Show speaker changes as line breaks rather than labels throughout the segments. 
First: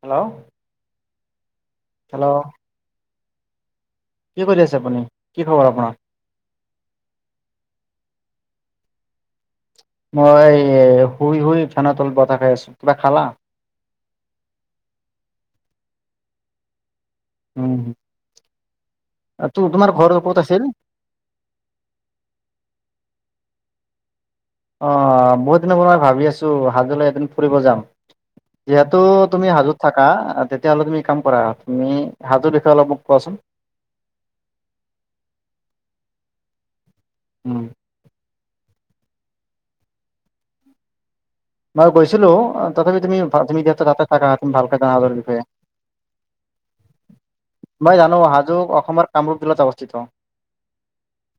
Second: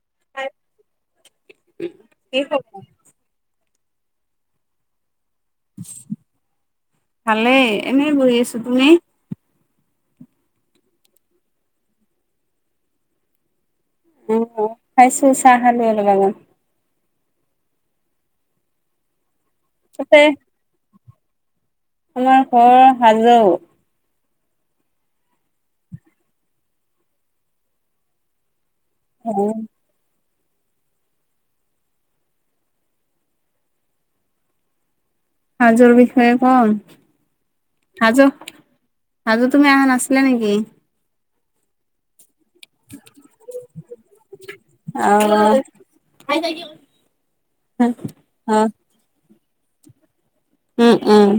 Hello?
[unintelligible]
Hello?
খবৰ?
কি কৰি আছে আপুনি? কি খবৰ আপোনাৰ?
ভালে এনেই বহি আছো তুমি?
মই শুই শুই ফেনৰ তলত বতাহ খাই আছো, কিবা খালা?
খাইছো, চাহ খালো অলপ আগত।
উম' তোৰ তোমাৰ ঘৰ
তাতে
ক'ত আছিল?
আমাৰ ঘৰ হাজো।
অঁ বহুত দিনৰ পৰাই ভাবি আছোঁ হাজোলৈ এদিন ফুৰিব যাম। যিহেতু
অ
তুমি হাজত থাকা, তেতিয়াহ'লে তুমি কাম কৰা তুমি হাজোৰ বিষয়ে অলপ মোক কোৱাচোন।
হাজোৰ বিষয়ে কম।
উম'
হাজো, হাজো তুমি আহা নাছিলা নেকি?
মই গৈছিলো, তথাপি তুমি তুমি যিহেতু তাতে থাকা তুমি ভালকে জানা
অ
হাজোৰ বিষয়ে। মই জানো,
অ
হাজো অসমৰ কামৰূপ জিলাত অৱস্থিত।
উম' উম'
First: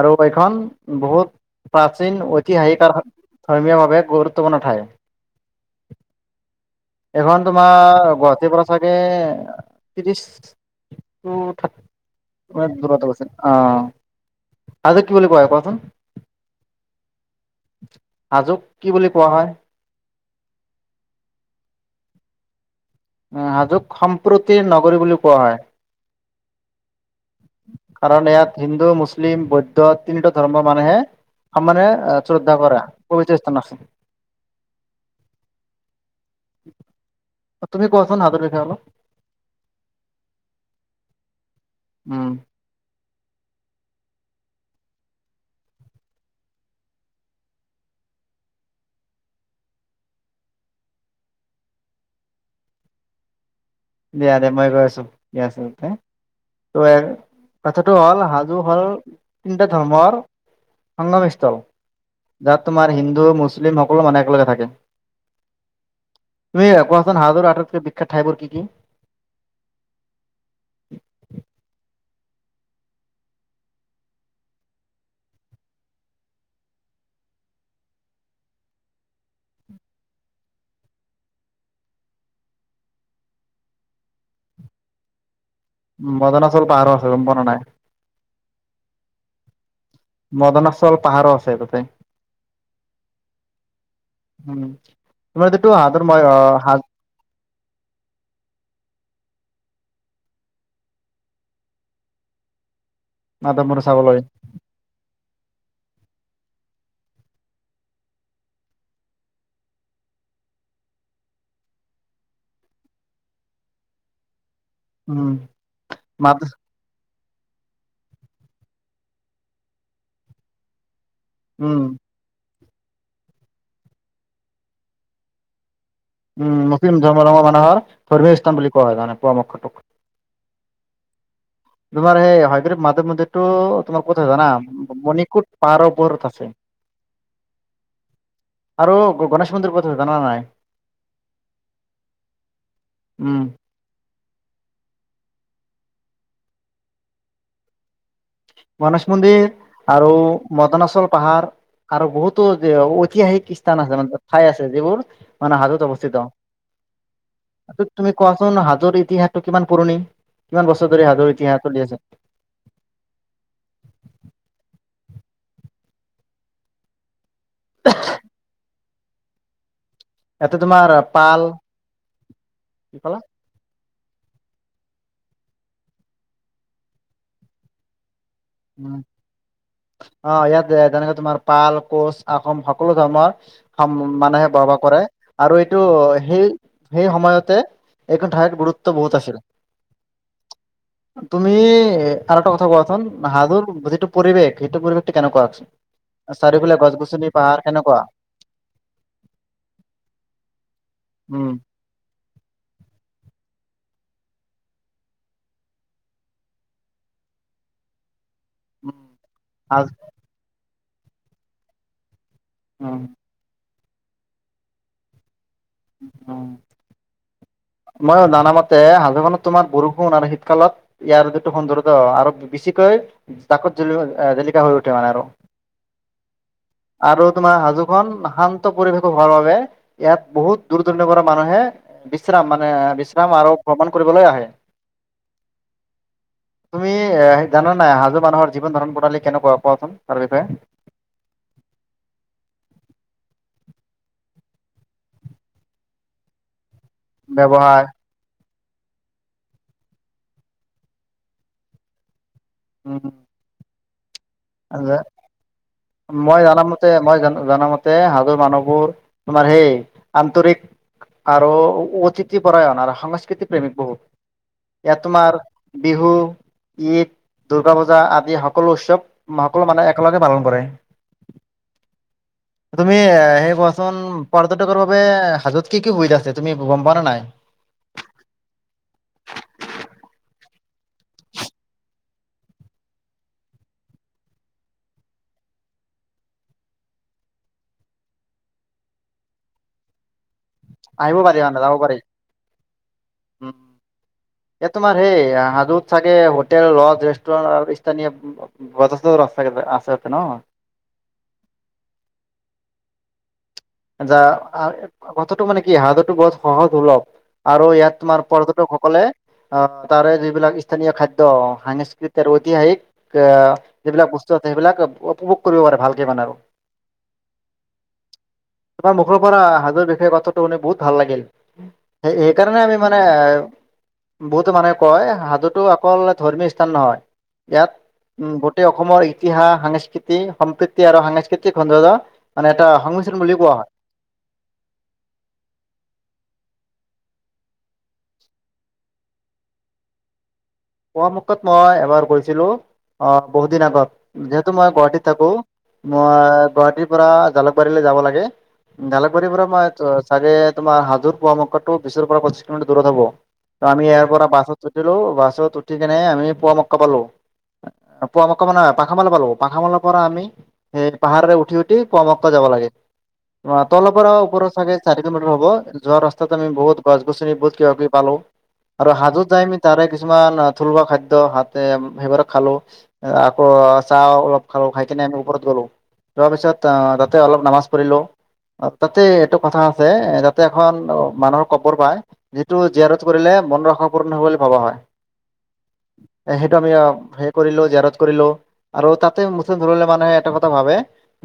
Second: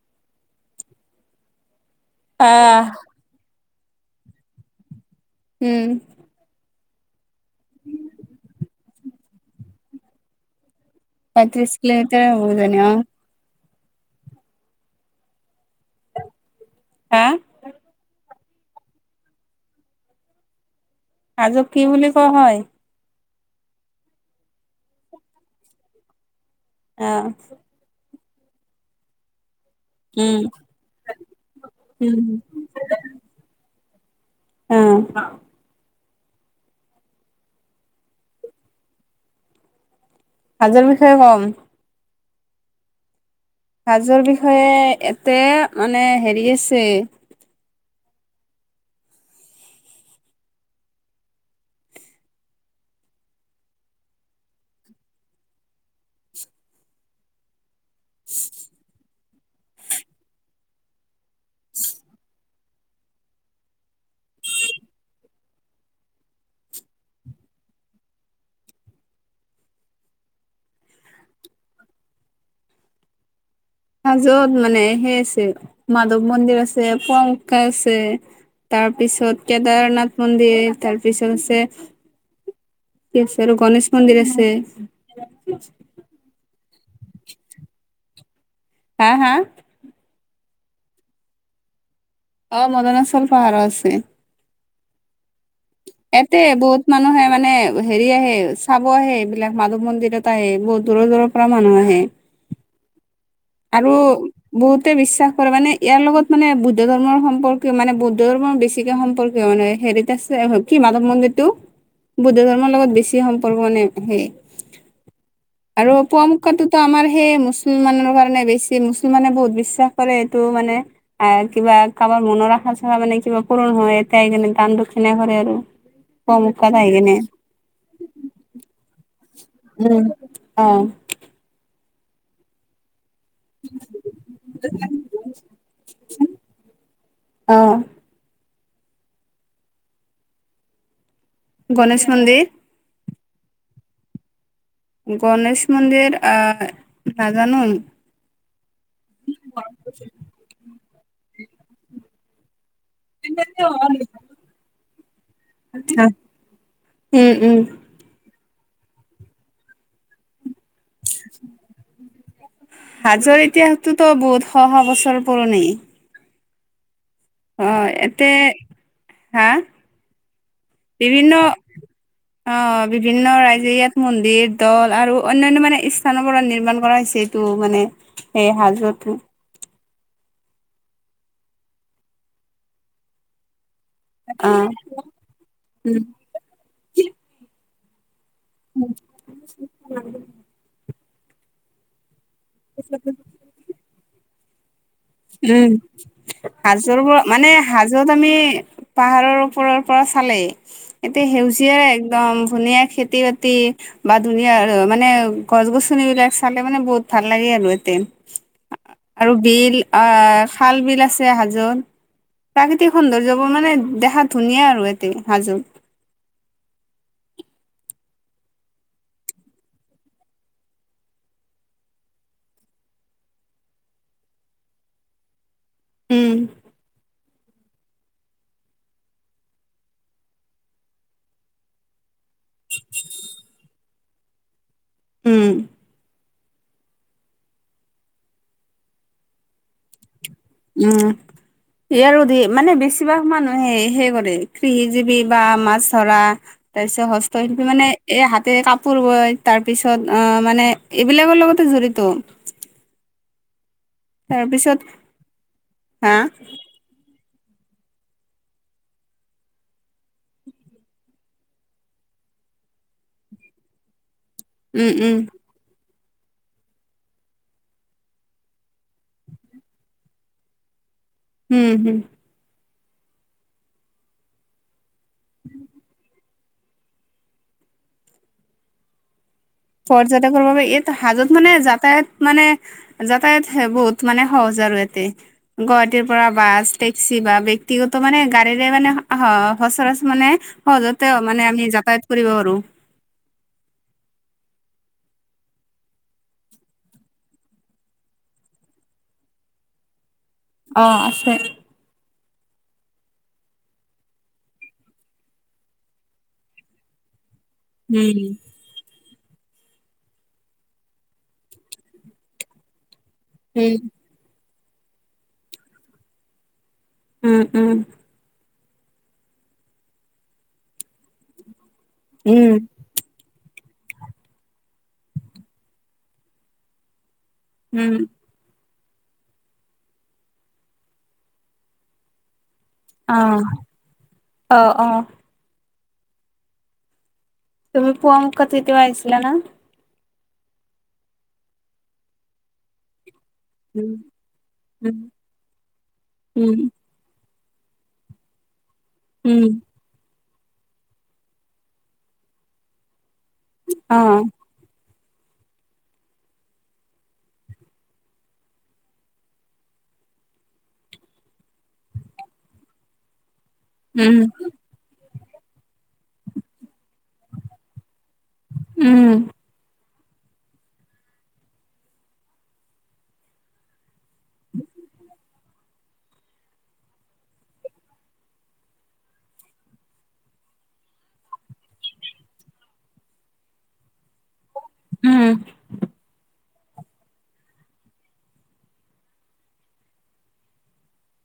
আৰু এইখন বহুত প্ৰাচীন ঐতিহাসিক
আহ
কাৰ- ধৰ্মীয়ভাৱে গুৰুত্বপূৰ্ণ ঠায়।
উম'
এইখন তোমাৰ গুৱাহাটীৰ পৰা চাগে ত্ৰিৰিছ- টো
পঁয়ত্ৰিশ
থাক
কিলোমিটাৰ হ'ব কিজানি
মানে
অ
দূৰত অৱস্থিত অঁ। আজে কি বুলি কয়? কোৱাচোন।
হাঁ'
হাজোক কি বুলি কোৱা হয়?
হাজোক কি বুলি কোৱা হয়?
অঁ' হাজোক সম্প্ৰতিৰ নগৰী বুলি কোৱা হয়।
অঁ'
কাৰণ, এইয়াত হিন্দু মুছলিম বৌদ- ধ তিনিটা
উম
ধৰ্মৰ মানুহে সমানে
উম
শ্ৰদ্ধা কৰা পবিত্ৰ স্থান আছে।
অঁ'
তুমি কোৱাচোন, হাজোৰ বিষয়ে অলপ।
হাজোৰ বিষয়ে কম।
উম'
হাজোৰ বিষয়ে এতে মানে হেৰি আছে-
দিয়া দে মই গৈ আছোঁ, দিয়া আচলতে- ত'এ কথাটো হ'ল সাজো হল তিনিটা ধৰ্মৰ- সংগমষ্টল। যত, তোমাৰ হিন্দু মুছলিম সকলো মানুহে একেলগে থাকে। তুমি কোৱাচোন হাজোৰ আটাইতকৈ বিখ্যাত ঠাইবোৰ কি কি?
হাজোত মানে সেই আছে মাধৱ মন্দিৰ আছে পুৱামক্কা আছে। তাৰপিছত কেদাৰনাথ মন্দিৰ, তাৰপিছত আছে- কি আছে আৰু? গণেশ মন্দিৰ আছে।
উম বদনাচল পাহাৰো আছে গম পোৱা নে নাই?
হাঁ হাঁ!
মদনাচল পাহাৰো আছে তাতে।
অঁ' মদনাচল পাহাৰ আছে।
উম' তোমাৰটোটো হাট-
এতে বহুত মানুহে মানে- ত' হেৰি আহে চাব আহে এইবিলাক মাধৱ মন্দিৰত আহে, বহুত দূৰৰ দূৰৰ পৰা মানুহ আহে।
মাধৱমুনি চাবলৈ
আৰু- বহুতে বিশ্বাস কৰে মানে, ইয়াৰ লগত মানে বুদ্ধ ধৰ্মৰ সম্পৰ্কীয় মানে বৌদ্ধ ধৰ্মৰ বেছিকে সম্পৰ্কীয় মানে। হেৰিতে আছে হয়, কি মাধৱ মন্দিৰটো? বুদ্ধ ধৰ্মৰ লগত বেছি সম্পৰ্ক মানে হয়েই।
উম,
আৰু পুৱা
মাধ
মক্কাটোতো আমাৰ সেই মুছলমানৰ [unintelligible] বেছি মুছলমানে বহুত বিশ্বাস কৰে, এইটো মানে
উম,
কিবা মনৰ আশা চখা মানে কিবা পুৰণ হয়, তাই হেই কাৰনে দান-দক্ষিণা কৰে আৰু।
উম,
পুৱামক্কাত আহি
মুছলিম
কিনে
ধৰ্মলম্ব মানুহৰ ধৰ্মীয় স্থান বুলি কোৱা হয় মানে পোৱামক্কাটোক।
অ
তোমাৰ সেই হয়গ্ৰীব মাধৱ মান্দিৰ টো তোমাৰ ক'ত আছে জানা মণিকোট পাহাৰৰ ওপৰত আছে।
অ
আৰু গণেশ মন্দিৰ ক'ত আছে জানা নাই?
গণেশ মন্দিৰ।
উম।
গণেশ মন্দিৰ, আহ, নাজানো।
গণেশ মন্দিৰ আৰু মদনাচল পাহাৰ আৰু বহুতো যে ঐতিহাসিক স্থান আছে মানে ঠাই আছে, যিবোৰ মানে হাজোত অৱস্থিত।
উম উম
তুমি কোৱাচোন, হাজোৰ ইতিহাসটো কিমান পুৰণি? কিমান বছৰ ধৰি হাজোৰ ইতিহাস চলি আছে?
হাজোৰ ইতিহাসটোতো বহুত শ-শ বছৰ পুৰণি। অ, এতে হা!
ইয়াতে তোমাৰ
বিভিন্ন,
পাল
অ,
কি ক'লা?
বিভিন্ন ৰাইজে ইয়াত মন্দিৰ দল আৰু অন্যান্য মানে স্থানৰ পৰা নিৰ্মাণ কৰা হৈছে এইটো মানে সেই
উম,
হাজোতো।
অ, ইয়াত যেনেকে তোমাৰ পাল, কোচ, আহোম সকলো ধৰ্মৰ মানুহে
অ',
বস-বাস কৰে আৰু এইটো
উম,
সেই, সেই সময়তে এইটো ঠায়ত গুৰুত্ব বহুত আছে। তুমি আৰু এটা কথা কোৱাচোন, হাজোত যিটো পৰিৱেশ, সেইটো পৰিৱেশ
উম। সাজু মানে
পাহাৰ কেনেকুৱা?
হাজোত আমি পাহাৰৰ ওপৰৰ পৰা চালে এতিয়া
উম,
সেউজীয়া একদম ধুনীয়া খেতি-বাতি বা ধুনীয়া মানে গছ-গছনিবিলাক চালে মানে বহুত ভাল লাগে আৰু ইয়াতে।
উম,
আৰু বিল, আহ, খাল-বিল আছে, হাজোত। প্ৰাকৃতিক
উম,
সৌন্দৰ্য মানে দেখাত ধুনীয়া আৰু এতে হাজো।
অঁ। মই জানা মতে, হাজো খনত তোমাৰ [unintelligible] শীতকালত ইয়াৰ যিটো সুন্দৰতা আৰু বেছিকৈ জাকত জি জিলিকা হৈ উঠে মানে আৰু।
উম'।
আৰু তোমাৰ হাজোখন শান্ত পৰিৱেশো হোৱাৰ বাবে ইয়াত বহুত দূৰ-দূৰণিৰ পৰা মানুহে বিশ্ৰাম, মানে বিশ্ৰাম আৰু ভ্ৰমণ কৰিবলৈ আহে।
উম'।
তুমি এ জানা নাই, হাজো মানুহৰ জীৱন-ধাৰণ প্ৰণালী কেনেকুৱা, কোৱাচোন তাৰ বিষয়ে।
উম'। এইয়াৰ, ধ, মানে, বেছিভাগ মানুহে হেই কৰে, কৃষিজীৱী বা মাছ ধৰা। তাৰপিছত, হস্তশিল্পী
ব্যৱহাৰ
মানে এই হাতে কাপোৰ বয়, তাৰ পিছত, অ, মানে, এইবিলাকৰ লগতে জড়িত।
[unintelligible]
তাৰপিছত
আৰু যে,
হা
মই জানা মই য'তে সাধু মানুহবোৰ, তোমাৰ সেই আন্তৰিক আৰু অতিথি-পৰায়ণ, আৰু সংস্কৃতি-প্ৰেমিক বহুত,
উম,
ইয়াত
উম,
তোমাৰ বিহু, ঈদ, দুৰ্গা পূজা আদি সকলো উৎসৱ সকলোৱে, মানে, একেলগে পালন কৰে।
হম', হম',
তুমি সেই কোৱাচোন, পৰ্যটকৰ বাবে হাজত কি কি সুবিধা আছে? তুমি গম পোৱা নে নাই?
পৰ্যটকৰ বাবে, এই হাজত, মানে, যাতায়াত, মানে যাতায়াত বহুত, মানে, সহজ, আৰু ইয়াতে গুৱাহাটীৰ পৰা বাছ, টেক্সি বা ব্যক্তিগত, মানে, গাড়ীৰে, মানে, সচৰাচৰ, মানে অ', যাতে,
আহিব পাৰি
মানে, আমি
যাব পাৰি।
যাতায়াত কৰিব, আৰু
এ, তোমাৰ সেই হাজোত চাগে হোটেল, লজ, ৰেষ্টুৰেণ্ট আৰু বজাৰো আছে ন।
অ', আছে।
কথাটো, মানে, কি সাধো, বহুত সহজ-সলভ। আৰু ইয়াত,
উম।
তোমাৰ পৰ্যটকসকলে অ', তাৰেই যিবিলাক স্থানীয় খাদ্য, সাংস্কৃতিক, ঐতিহাসিক এ,
উম,
যিবিলাক বস্তু আছে, সেইবিলাক উপভোগ কৰিব পাৰে, ভালকে মানে আৰু।
উম', উম,
তোমাৰ মুখৰ পৰা হাজোৰ বিষয়ে কথাটো শুনি বহুত ভাল লাগিল,
উম,
সেইকাৰণে আমি মানে, বহুতো মানুহে কয়, হাজো অকল ধৰ্মীয় স্থান নহয়, ইয়াত
হম',
উম', গোটেই অসমৰ ইতিহাস, সাংস্কৃতিক সম্প্ৰীতি আৰু সাংস্কৃতিক সৌন্দৰ্য, মানে, এটা সংমিশ্ৰণ বুলি
অ',
কোৱা হয়
অ, অ, তুমি পুৱোৱা মুখত তেতিয়া আহিছিলা ন?
পোৱামককত মই এবাৰ গৈছিলো। অ', বহুত দিন আগত,
উম,
যিহেতু মই
উম,
গুৱাহাটীত থাকো, মই
উম,
গুৱাহাটীত পৰা জালুকবাৰীলৈ যাব লাগে, জালুকবাৰীৰ
উম,
পৰা মই ত, চাগে তোমাৰ হাজোৰ পোৱা, মুঠো বিশৰ পৰা পঁচিশ কিলোমিটাৰ দূৰত হ'ব, ত আমি ইয়াৰ
অ',
পৰা বাছত উঠিলো, বাছত উঠি, কেনে আমি পুৱা মক্কা পালো। ক, মানে, পাখমাৰা পালো, পাখমাৰাৰ পৰা আমি স, পাহাৰেৰে উঠি উঠি, পুৱা মক্কা যাব লাগে অ', তলৰ পৰা
উম,
ওপৰৰ চাগে চাৰি কিলোমিটাৰ হ'ব, যোৱা ৰাস্তাত আমি বহুত গছ-গছনি বহুত, কিবা-কিবি পালো, আৰু
উম,
হাজোত যাই আমি তাৰে কিছুমান থলুৱা খাদ্য হাতে, সেইবোৰ খালো আকৌ, চাহ অলপ খালো, খাই, কিনে আমি ওপৰত গ'লো যোৱা পিছত তাতে অলপ নামাজ পঢ়িলোঁ। তাতে এইটো কথা আছে এ তাতে এখন অ মানুহৰ কবৰ পায় যিটো জীয়াৰত কৰিলে মন সম্পূৰ্ণ হব বুলি ভবা হয়।
উম
সেইটো আমি সেই কৰিলো জীয়াৰত কৰিলো। আৰু তাতে মুছলিম ধৰ্মৰ মানুহে এটা কথা ভাবে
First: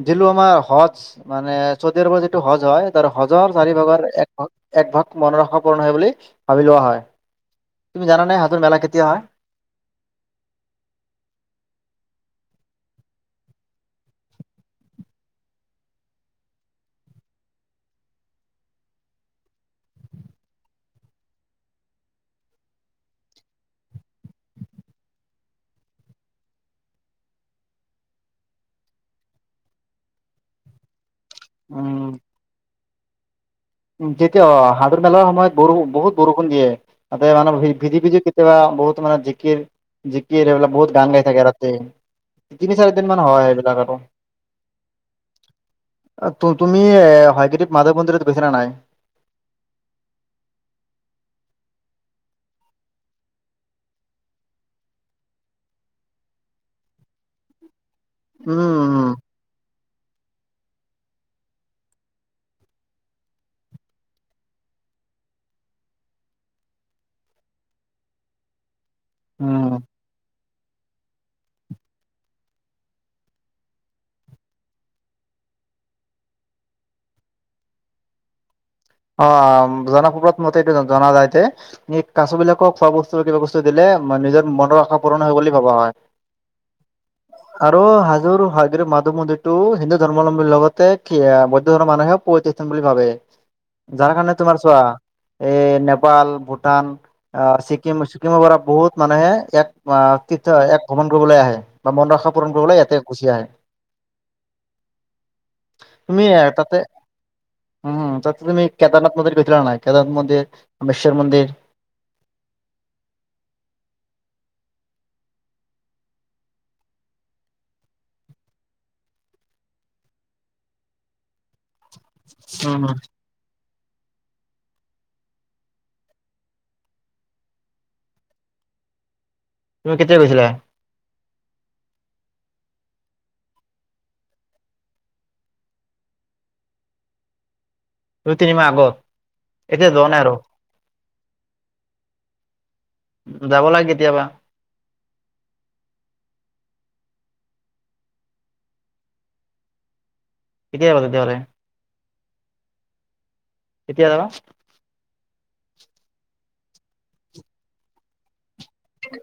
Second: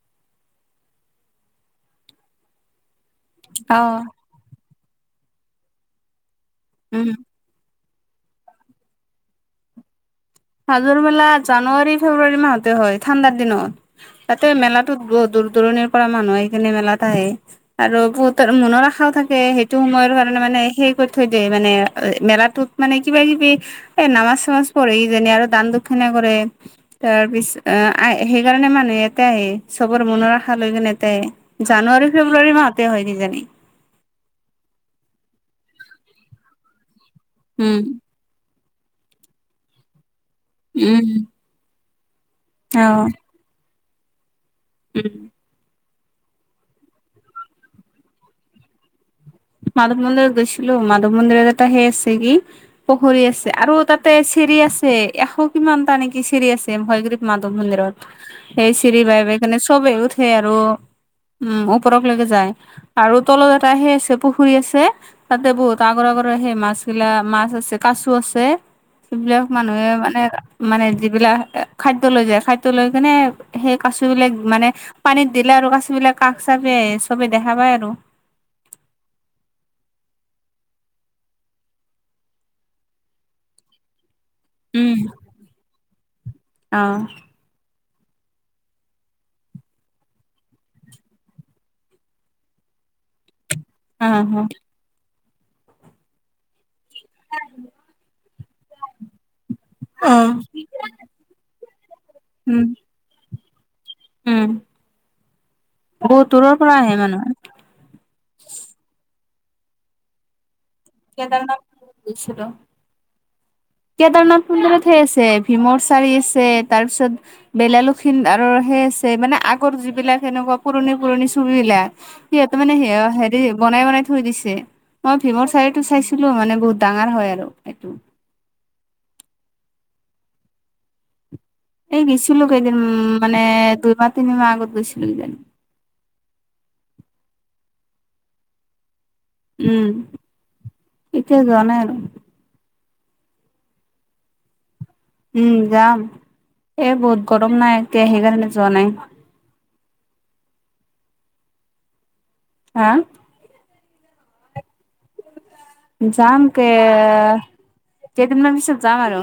দিলো আমাৰ হজ মানে চৌদি আৰবৰ যিটো হজ হয় ত হজৰ চাৰি
অ',
ভাগৰ এক ভাগ এক ভাগ মনৰ আশা পূৰ্ন হয় বুলি ভাবি লোৱা হয়।
উম।
তুমি জানে হাজোৰ মেলা কেতিয়া হয়?
হাজোৰ মেলা জানুৱাৰী, ফেব্ৰুৱাৰী মাহতে হয়, ঠাণ্ডাৰ দিনত। তাতে মেলাটোত বহুত দূৰ দূৰণিৰ পৰা মানুহ আহি কিনে মেলাত আহে আৰু বহুতৰ মনৰ আশাও থাকে, সেইটো সময়ৰ কাৰণে মানে সেই কৰি থৈ দিয়ে, মানে মেলাটোত মানে কিবা কিবি, এ নামাজ চামাজ পঢ়ি কিজানি আৰু দান দক্ষিণা কৰে তাৰপিছ সেইকাৰণে মানুহে ইয়াতে আহে, চবৰ মনৰ আশা লৈ কিনে ইয়াতে আহে। জানুৱাৰী,
উম,
ফেব্ৰুৱাৰী মাহতে হয় কিজানি!
যেতিয়া অ, হাজোৰ মেলাৰ সময়ত ব বহুত বৰষুণ দিয়ে, তাতে মানে
উম।
ভিজি ভিজি তেতিয়া বহুত মানে জিকিৰ, জিকিৰ এইবিলাক বহুত
উম,
গান গাই থাকে ৰাতি
অ',
তিনি চাৰি দিন মান হয় সেইবিলাক আৰু
উম
তুমি হয়গ্ৰীৱ মাধৱ মন্দিৰত গৈছানে নাই?
মাধৱ মন্দিৰত গৈছিলো। মাধৱ মন্দিৰত এটা সেই আছে কি পুখুৰী আছে, আৰু তাতে চিৰি আছে, এশ কিমানটা নেকি চিৰি আছে হয়গ্ৰীৱ মাধৱ মন্দিৰত।
উম,
সেই চিৰি
উম,
বাই বাই মানে চবেই উঠে আৰু, উম ওপৰক লৈকে যায়। আৰু তলত এটা সেই চে পুখুৰী আছে, তাতে বহুত আগৰ আগৰ সেই মাছ গিলা, মাছ আছে, কাছো আছে সেইবিলাক
উম
মানুহে মানে, মানে যিবিলাক খাদ্য লৈ যায়, খাদ্য লৈ কিনে সেই কাছবিলাক মানে পানীত দিলে আৰু কাছ বিলাক কাষ চাপি আহে। চবেই দেখা পায় আৰু।
অ', জনপ্ৰবাদ মতে জনা যায় যে এই কাছ বিলাকক খোৱা বস্তু, কিবা বচ তু দিলে, নিজৰ মনৰ
উম
আশা পূৰণ হয় বুলি ভবা হয়।
অ
আৰু হাজোৰ হয়গ্ৰীব মাধৱ মন্দিৰটো হিন্দু ধৰ্মালম্বীৰ লগতে কি বৌদ্ধ ধৰ্মৰ মানুহেও [unintelligible] বুলি ভাবে। যাৰকাৰণে
অ',
তোমাৰ চোৱা এই নেপাল, ভূটান আ, ছিকিম, ছিকিমৰ পৰা বহুত মানুহে ইয়াত
অ
তীৰ্থ এক ভ্ৰমণ কৰিবলৈ আহে। বা মনৰ আশা পূৰণ
উম,
কৰিবলৈ ইয়াতে গুচি আহে।
উম,
তুমি
বহুত দূৰৰ পৰা
তাতে
আহে মানুহ।
উম, তাত তুমি কেদাৰনাথ মন্দিৰ গৈছিলা নে নাই, কেদাৰনাথ মন্দিৰ? বিশ্বৰ মন্দিৰ
কেদাৰনাথ গৈছিলো। কেদাৰনাথ মন্দিৰত সেই আছে, ভীমৰ চাৰি আছে, তাৰপিছত বেওলা লক্ষিন্দ আৰু সেই আছে, মানে আগৰ যিবিলাক এনেকুৱা পুৰণি পুৰণি ছবি বিলাক সিহঁতে মানে
উম
সেয়া বনাই বনাই থৈ দিছে। মই ভীমৰ চাৰিটো চাইছিলো মানে, বহুত ডাঙৰ হয় আৰু এইটো
তুমি কেতিয়া গৈছিলা?
এই গৈছিলো কেইদিন উ মানে, দুই মাহ, তিনি মাহ আগত গৈছিলো কিজানি।
দুই তিনিমাহ আগত,
উম,
এতিয়া যোৱা নাই আৰু?
এতিয়া যোৱা নাই আৰু
যাবা নে কেতিয়াবা?
উম যাম। এই বহুত গৰম না এতিয়া, সেইকাৰণে যোৱা নাই।
কেতিয়া যাবা তেতিয়াহ'লে?
হাঁ
কেতিয়া যাবা?
যাম কে, কেইদিনমান পিছত যাম আৰু।